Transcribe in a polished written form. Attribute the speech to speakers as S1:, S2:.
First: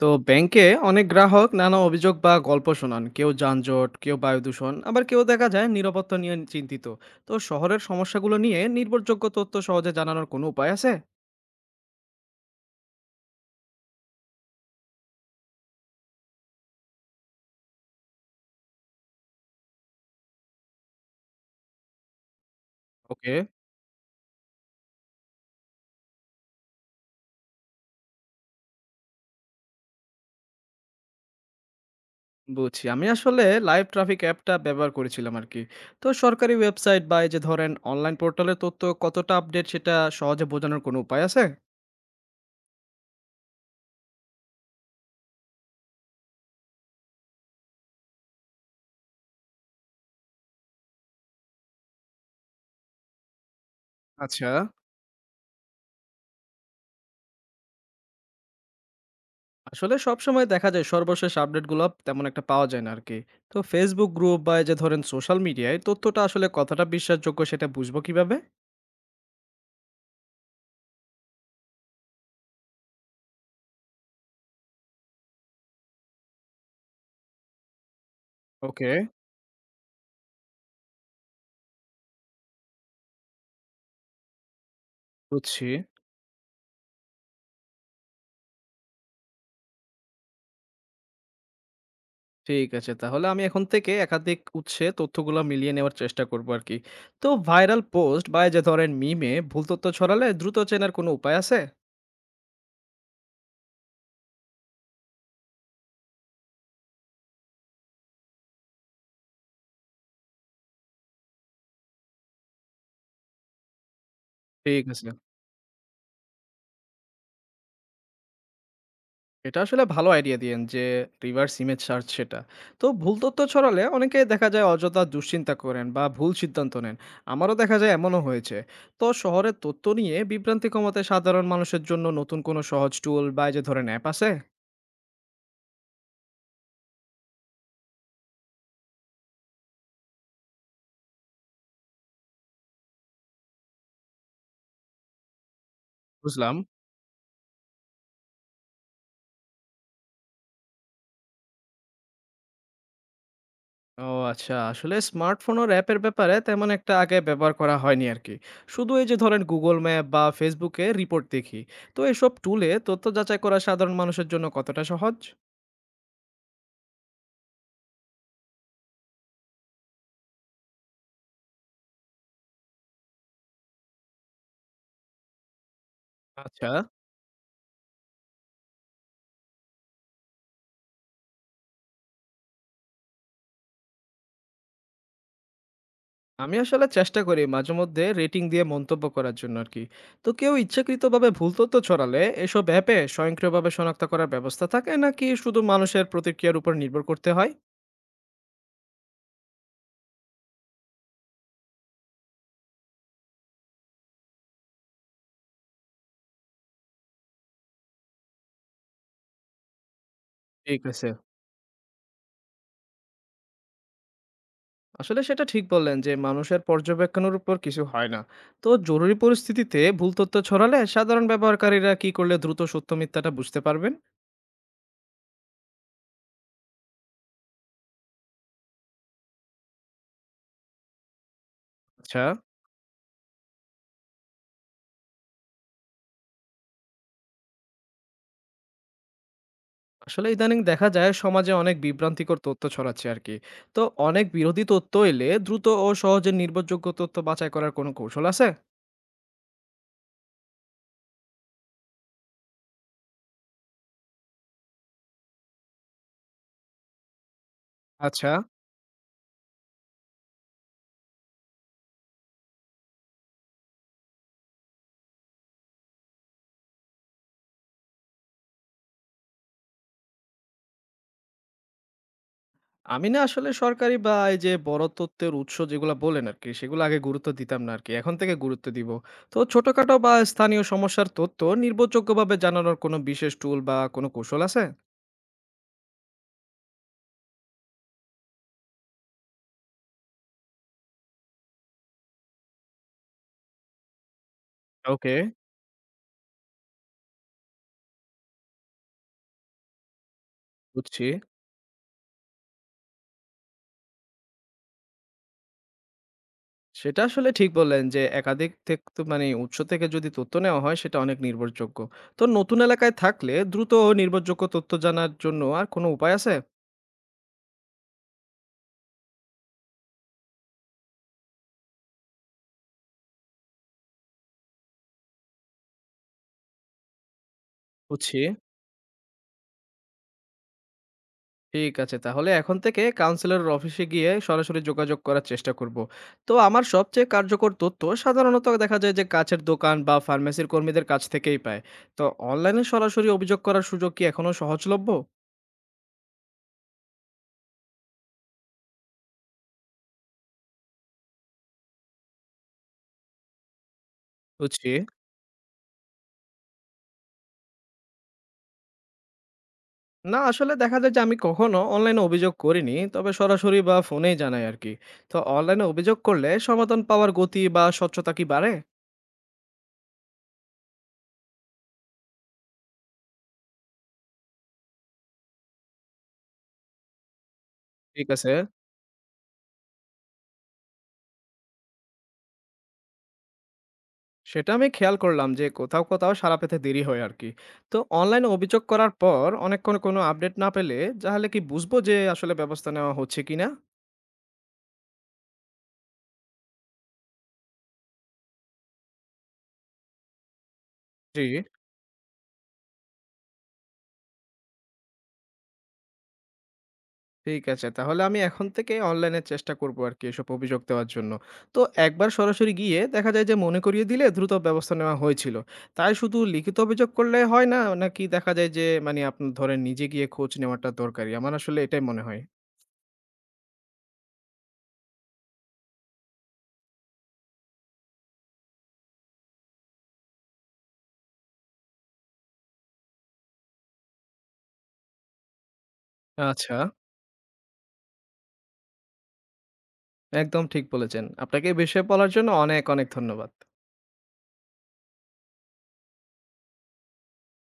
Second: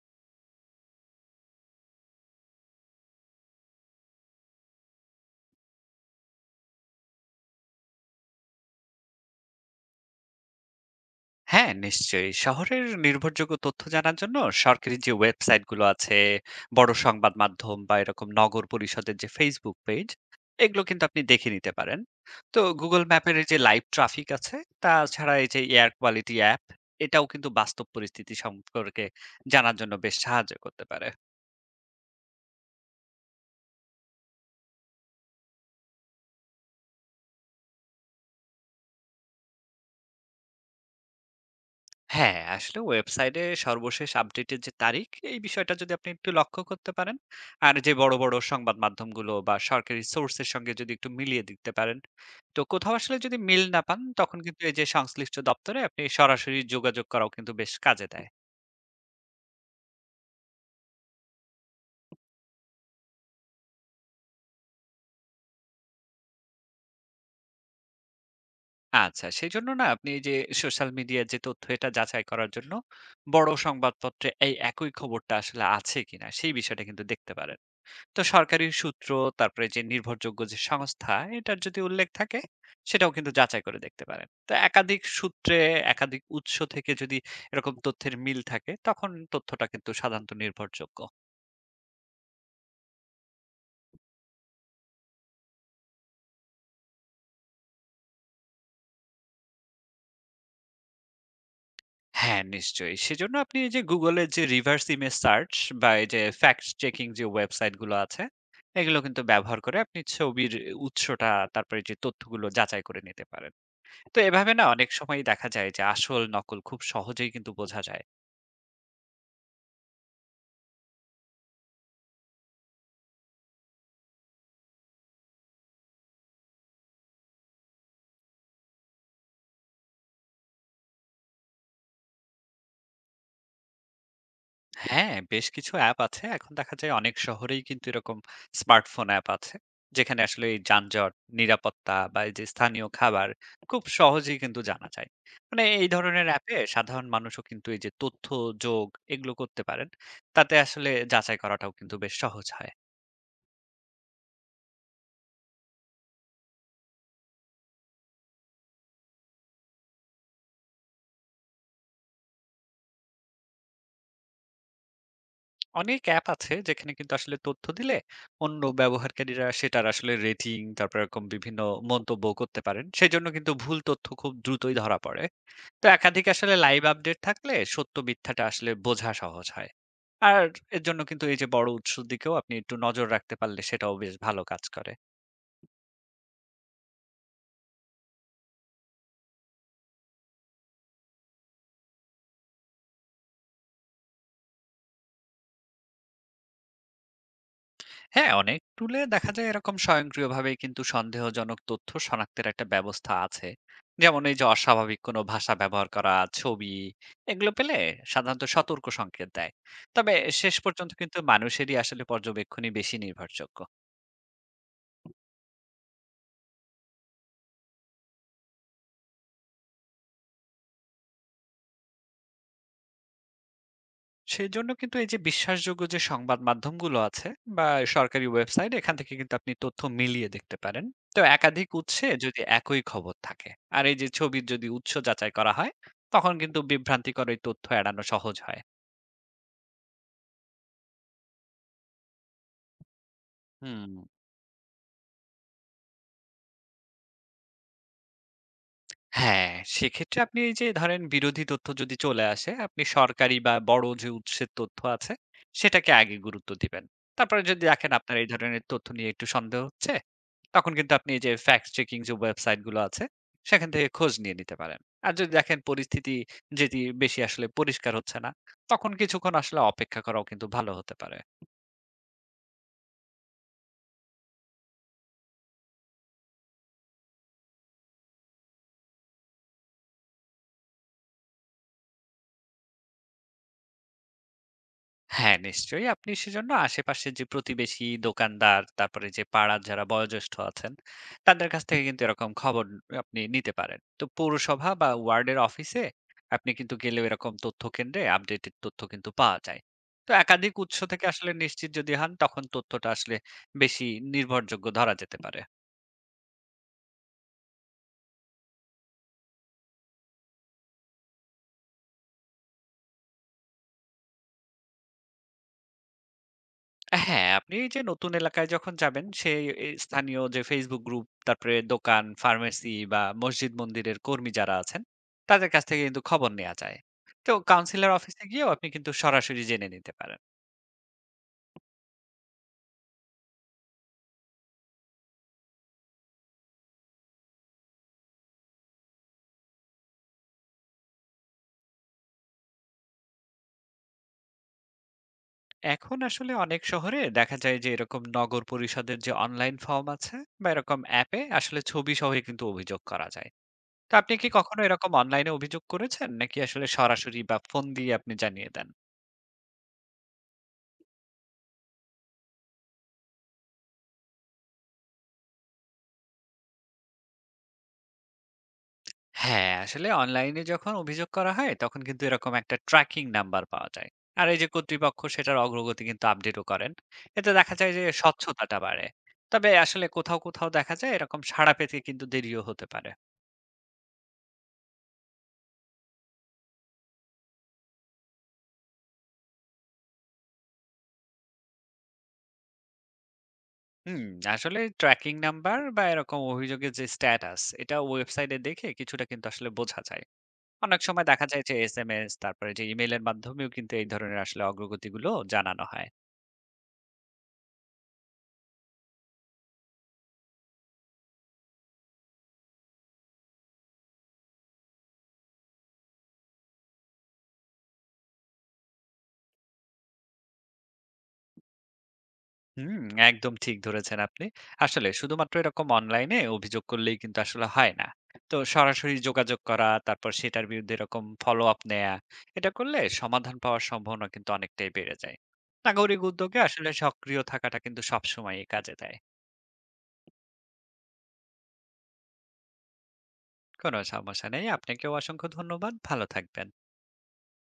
S1: তো ব্যাংকে অনেক গ্রাহক নানা অভিযোগ বা গল্প শোনান। কেউ যানজট, কেউ বায়ু দূষণ, আবার কেউ দেখা যায় নিরাপত্তা নিয়ে চিন্তিত। তো শহরের সমস্যাগুলো নিয়ে নির্ভরযোগ্য তথ্য সহজে জানানোর কোনো উপায় আছে?
S2: হ্যাঁ, নিশ্চয়ই। শহরের নির্ভরযোগ্য তথ্য জানার জন্য সরকারি যে ওয়েবসাইটগুলো আছে, বড় সংবাদ মাধ্যম বা এরকম নগর পরিষদের যে Facebook পেজ, এগুলো কিন্তু আপনি দেখে নিতে পারেন। তো Google
S1: ওকে।
S2: ম্যাপের এই যে লাইভ ট্রাফিক আছে, তাছাড়া এই যে এয়ার কোয়ালিটি অ্যাপ, এটাও কিন্তু বাস্তব পরিস্থিতি সম্পর্কে জানার জন্য বেশ সাহায্য করতে পারে।
S1: বুঝছি, আমি আসলে লাইভ ট্রাফিক অ্যাপটা ব্যবহার করেছিলাম আর কি। তো সরকারি ওয়েবসাইট বা এই যে ধরেন অনলাইন পোর্টালের তথ্য কতটা আপডেট সেটা সহজে বোঝানোর কোনো উপায় আছে?
S2: হ্যাঁ, আসলে ওয়েবসাইটে সর্বশেষ আপডেটের যে তারিখ, এই বিষয়টা যদি আপনি একটু লক্ষ্য করতে পারেন, আর যে বড় সংবাদ মাধ্যমগুলো বা সরকারি সোর্সের সঙ্গে যদি একটু মিলিয়ে দিতে পারেন তো কোথাও আসলে যদি মিল না পান, তখন
S1: আচ্ছা,
S2: কিন্তু এই যে সংশ্লিষ্ট দপ্তরে আপনি সরাসরি যোগাযোগ করাও কিন্তু বেশ কাজে দেয়।
S1: আসলে সবসময় দেখা যায় সর্বশেষ আপডেটগুলো তেমন একটা পাওয়া যায় না আর কি। তো ফেসবুক গ্রুপ বা এই যে ধরেন সোশ্যাল মিডিয়ায় তথ্যটা আসলে কতটা বিশ্বাসযোগ্য সেটা বুঝবো কিভাবে?
S2: আচ্ছা, সেজন্য না আপনি এই যে সোশ্যাল মিডিয়ার যে তথ্য এটা যাচাই করার জন্য বড় সংবাদপত্রে এই একই খবরটা আসলে আছে কিনা সেই বিষয়টা কিন্তু দেখতে পারেন। তো সরকারি
S1: ওকে।
S2: সূত্র, তারপরে যে নির্ভরযোগ্য যে সংস্থা এটার যদি উল্লেখ থাকে সেটাও কিন্তু যাচাই করে দেখতে পারেন। তো একাধিক সূত্রে,
S1: বুঝছি।
S2: একাধিক উৎস থেকে যদি এরকম তথ্যের মিল থাকে তখন তথ্যটা কিন্তু সাধারণত নির্ভরযোগ্য।
S1: ঠিক আছে, তাহলে আমি এখন থেকে একাধিক উৎসে তথ্যগুলো মিলিয়ে নেওয়ার চেষ্টা করব আর কি। তো ভাইরাল পোস্ট বা এই যে ধরেন মিমে ভুল তথ্য ছড়ালে দ্রুত চেনার কোনো উপায় আছে?
S2: হ্যাঁ, নিশ্চয়ই। সেজন্য আপনি এই যে Google এর যে reverse image search বা এই যে fact checking যে ওয়েবসাইট গুলো আছে, এগুলো কিন্তু ব্যবহার করে আপনি ছবির উৎসটা, তারপরে যে তথ্যগুলো যাচাই করে নিতে পারেন। তো এভাবে না
S1: ঠিক
S2: অনেক
S1: আছে,
S2: সময়ই দেখা যায় যে আসল নকল খুব সহজেই কিন্তু বোঝা যায়।
S1: এটা আসলে ভালো আইডিয়া দিয়েন যে রিভার্স ইমেজ সার্চ সেটা। তো ভুল তথ্য ছড়ালে অনেকেই দেখা যায় অযথা দুশ্চিন্তা করেন বা ভুল সিদ্ধান্ত নেন। আমারও দেখা যায় এমনও হয়েছে। তো শহরের তথ্য নিয়ে বিভ্রান্তি কমাতে সাধারণ মানুষের জন্য নতুন কোনো সহজ টুল বা এই যে ধরেন অ্যাপ আছে?
S2: হ্যাঁ, বেশ কিছু অ্যাপ আছে। এখন দেখা যায় অনেক শহরেই কিন্তু এরকম স্মার্টফোন অ্যাপ আছে। যেখানে আসলে এই যানজট, নিরাপত্তা বা এই যে স্থানীয় খাবার খুব সহজেই কিন্তু জানা যায়। মানে এই ধরনের অ্যাপে
S1: বুঝলাম।
S2: সাধারণ মানুষও কিন্তু এই যে তথ্য যোগ এগুলো করতে পারেন। তাতে আসলে যাচাই করাটাও কিন্তু বেশ সহজ হয়।
S1: ও আচ্ছা, আসলে স্মার্টফোন আর অ্যাপের ব্যাপারে তেমন একটা আগে ব্যবহার করা হয়নি আর কি। শুধু এই যে ধরেন গুগল ম্যাপ বা ফেসবুকে রিপোর্ট দেখি। তো এসব টুলে তথ্য যাচাই করা সাধারণ মানুষের জন্য কতটা সহজ?
S2: অনেক অ্যাপ আছে যেখানে কিন্তু আসলে তথ্য দিলে অন্য ব্যবহারকারীরা সেটার আসলে রেটিং তারপর এরকম বিভিন্ন মন্তব্য করতে পারেন। সেজন্য কিন্তু ভুল তথ্য খুব দ্রুতই ধরা পড়ে। তো একাধিক আসলে
S1: আচ্ছা।
S2: লাইভ আপডেট থাকলে সত্য মিথ্যাটা আসলে বোঝা সহজ হয়। আর এর জন্য কিন্তু এই যে বড় উৎসের দিকেও আপনি একটু নজর রাখতে পারলে সেটাও বেশ ভালো কাজ করে।
S1: আমি আসলে চেষ্টা করি মাঝে মধ্যে রেটিং দিয়ে মন্তব্য করার জন্য আর কি। তো কেউ ইচ্ছাকৃতভাবে ভুল তথ্য ছড়ালে এসব অ্যাপে স্বয়ংক্রিয়ভাবে শনাক্ত করার ব্যবস্থা থাকে, নাকি শুধু মানুষের প্রতিক্রিয়ার উপর নির্ভর করতে হয়?
S2: হ্যাঁ, অনেক টুলে দেখা যায় এরকম স্বয়ংক্রিয়ভাবে কিন্তু সন্দেহজনক তথ্য শনাক্তের একটা ব্যবস্থা আছে। যেমন এই যে অস্বাভাবিক কোনো ভাষা ব্যবহার করা, ছবি, এগুলো পেলে সাধারণত সতর্ক সংকেত দেয়। তবে শেষ
S1: ঠিক
S2: পর্যন্ত
S1: আছে।
S2: কিন্তু মানুষেরই আসলে পর্যবেক্ষণই বেশি নির্ভরযোগ্য।
S1: আসলে সেটা ঠিক বললেন যে মানুষের পর্যবেক্ষণের উপর কিছু হয় না। তো জরুরি পরিস্থিতিতে ভুল তথ্য ছড়ালে সাধারণ ব্যবহারকারীরা কি করলে দ্রুত সত্য মিথ্যাটা বুঝতে পারবেন?
S2: সেজন্য কিন্তু এই যে বিশ্বাসযোগ্য যে সংবাদ মাধ্যমগুলো আছে বা সরকারি ওয়েবসাইট এখান থেকে কিন্তু আপনি তথ্য মিলিয়ে দেখতে পারেন। তো একাধিক উৎসে
S1: আচ্ছা।
S2: যদি একই খবর থাকে আর এই যে ছবির যদি উৎস যাচাই করা হয় তখন কিন্তু বিভ্রান্তিকর এই তথ্য এড়ানো সহজ হয়।
S1: আসলে ইদানিং দেখা যায় সমাজে অনেক বিভ্রান্তিকর তথ্য ছড়াচ্ছে আর কি। তো
S2: হুম।
S1: অনেক বিরোধী তথ্য এলে দ্রুত ও সহজে নির্ভরযোগ্য তথ্য বাছাই করার কোনো কৌশল আছে?
S2: হ্যাঁ, সেক্ষেত্রে আপনি এই যে ধরেন বিরোধী তথ্য যদি চলে আসে, আপনি সরকারি বা বড় যে উৎসের তথ্য আছে, সেটাকে আগে গুরুত্ব দিবেন। তারপরে যদি দেখেন আপনার এই
S1: আচ্ছা।
S2: ধরনের তথ্য নিয়ে একটু সন্দেহ হচ্ছে, তখন কিন্তু আপনি এই যে ফ্যাক্ট চেকিং যে ওয়েবসাইট গুলো আছে, সেখান থেকে খোঁজ নিয়ে নিতে পারেন। আর যদি দেখেন পরিস্থিতি যেটি বেশি আসলে পরিষ্কার হচ্ছে না, তখন কিছুক্ষণ আসলে অপেক্ষা করাও কিন্তু ভালো হতে পারে।
S1: আমি না আসলে সরকারি বা এই যে বড় তথ্যের উৎস যেগুলো বলেন আর কি, সেগুলো আগে গুরুত্ব দিতাম না আর কি, এখন থেকে গুরুত্ব দিব। তো ছোটখাটো বা স্থানীয় সমস্যার তথ্য নির্ভরযোগ্যভাবে জানানোর কোনো বিশেষ টুল বা কোনো কৌশল আছে?
S2: হ্যাঁ, নিশ্চয়ই। আপনি সেজন্য আশেপাশে যে প্রতিবেশী, দোকানদার, তারপরে যে পাড়ার যারা বয়োজ্যেষ্ঠ আছেন, তাদের কাছ থেকে কিন্তু এরকম খবর আপনি নিতে পারেন। তো পৌরসভা বা
S1: ওকে।
S2: ওয়ার্ডের অফিসে আপনি কিন্তু গেলেও এরকম তথ্য কেন্দ্রে আপডেটেড তথ্য কিন্তু পাওয়া যায়। তো একাধিক উৎস থেকে
S1: বুঝছি।
S2: আসলে নিশ্চিত যদি হন, তখন তথ্যটা আসলে বেশি নির্ভরযোগ্য ধরা যেতে পারে।
S1: সেটা আসলে ঠিক বললেন যে একাধিক থেক তো মানে উৎস থেকে যদি তথ্য নেওয়া হয় সেটা অনেক নির্ভরযোগ্য। তো নতুন এলাকায় থাকলে দ্রুত ও নির্ভরযোগ্য তথ্য জানার জন্য আর কোনো উপায় আছে?
S2: হ্যাঁ, আপনি এই যে নতুন এলাকায় যখন যাবেন, সেই এই স্থানীয় যে Facebook গ্রুপ, তারপরে দোকান, ফার্মেসি বা মসজিদ মন্দিরের কর্মী যারা আছেন, তাদের কাছ থেকে কিন্তু খবর নেওয়া যায়। তো কাউন্সিলর
S1: বুঝছি।
S2: অফিসে গিয়েও আপনি কিন্তু সরাসরি জেনে নিতে পারেন।
S1: ঠিক আছে, তাহলে এখন থেকে কাউন্সিলরের অফিসে গিয়ে সরাসরি যোগাযোগ করার চেষ্টা করব। তো আমার সবচেয়ে কার্যকর তথ্য সাধারণত দেখা যায় যে কাছের দোকান বা ফার্মেসির কর্মীদের কাছ থেকেই পায়। তো অনলাইনে সরাসরি অভিযোগ করার সুযোগ কি এখনো সহজলভ্য?
S2: এখন আসলে অনেক শহরে দেখা যায় যে এরকম নগর পরিষদের যে অনলাইন ফর্ম আছে বা এরকম অ্যাপে আসলে ছবি সহই কিন্তু অভিযোগ করা যায়। তো আপনি কি কখনো
S1: বুঝছি।
S2: এরকম অনলাইনে অভিযোগ করেছেন? নাকি আসলে সরাসরি বা ফোন দিয়ে আপনি জানিয়ে দেন?
S1: না আসলে দেখা যায় যে আমি কখনো অনলাইনে অভিযোগ করিনি, তবে সরাসরি বা ফোনেই জানাই আরকি। তো অনলাইনে অভিযোগ করলে সমাধান পাওয়ার গতি বা স্বচ্ছতা কি বাড়ে?
S2: হ্যাঁ, আসলে অনলাইনে যখন অভিযোগ করা হয় তখন কিন্তু এরকম একটা ট্র্যাকিং নাম্বার পাওয়া যায়। আর এই যে কর্তৃপক্ষ সেটার অগ্রগতি কিন্তু আপডেটও করেন। এতে দেখা যায় যে
S1: ঠিক আছে।
S2: স্বচ্ছতাটা বাড়ে। তবে আসলে কোথাও দেখা যায় এরকম সাড়া পেতে কিন্তু দেরিও হতে পারে।
S1: সেটা আমি খেয়াল করলাম যে কোথাও, কোথাও সাড়া পেতে দেরি হয় আরকি। তো অনলাইনে অভিযোগ করার পর অনেকক্ষণ কোনো আপডেট না পেলে তাহলে কি বুঝবো যে আসলে ব্যবস্থা নেওয়া হচ্ছে কিনা?
S2: হুম, আসলে ট্র্যাকিং নাম্বার বা এরকম অভিযোগের যে স্ট্যাটাস এটা ওয়েবসাইটে দেখে কিছুটা কিন্তু আসলে বোঝা যায়। অনেক সময় দেখা
S1: জি।
S2: যায় যে এসএমএস তারপরে যে ইমেইলের মাধ্যমেও কিন্তু এই ধরনের আসলে অগ্রগতিগুলো জানানো হয়।
S1: ঠিক আছে, তাহলে আমি এখন থেকে অনলাইনে চেষ্টা করব আরকি এসব অভিযোগ দেওয়ার জন্য। তো একবার সরাসরি গিয়ে দেখা যায় যে মনে করিয়ে দিলে দ্রুত ব্যবস্থা নেওয়া হয়েছিল। তাই শুধু লিখিত অভিযোগ করলে হয় না? নাকি দেখা যায় যে মানে আপনি ধরেন নিজে গিয়ে খোঁজ নেওয়াটা দরকারি? আমার আসলে এটাই মনে হয়।
S2: হুম, একদম ঠিক ধরেছেন আপনি। আসলে শুধুমাত্র এরকম অনলাইনে অভিযোগ করলেই কিন্তু আসলে হয় না। তো সরাসরি যোগাযোগ করা, তারপর সেটার বিরুদ্ধে এরকম ফলো আপ নেয়া, এটা করলে সমাধান পাওয়ার সম্ভাবনা কিন্তু অনেকটাই বেড়ে যায়। নাগরিক উদ্যোগে
S1: আচ্ছা,
S2: আসলে সক্রিয় থাকাটা কিন্তু সবসময়ই কাজে দেয়।
S1: একদম ঠিক বলেছেন। আপনাকে এই বিষয়ে বলার জন্য অনেক, অনেক ধন্যবাদ।
S2: কোনো সমস্যা নেই। আপনাকেও অসংখ্য ধন্যবাদ। ভালো থাকবেন।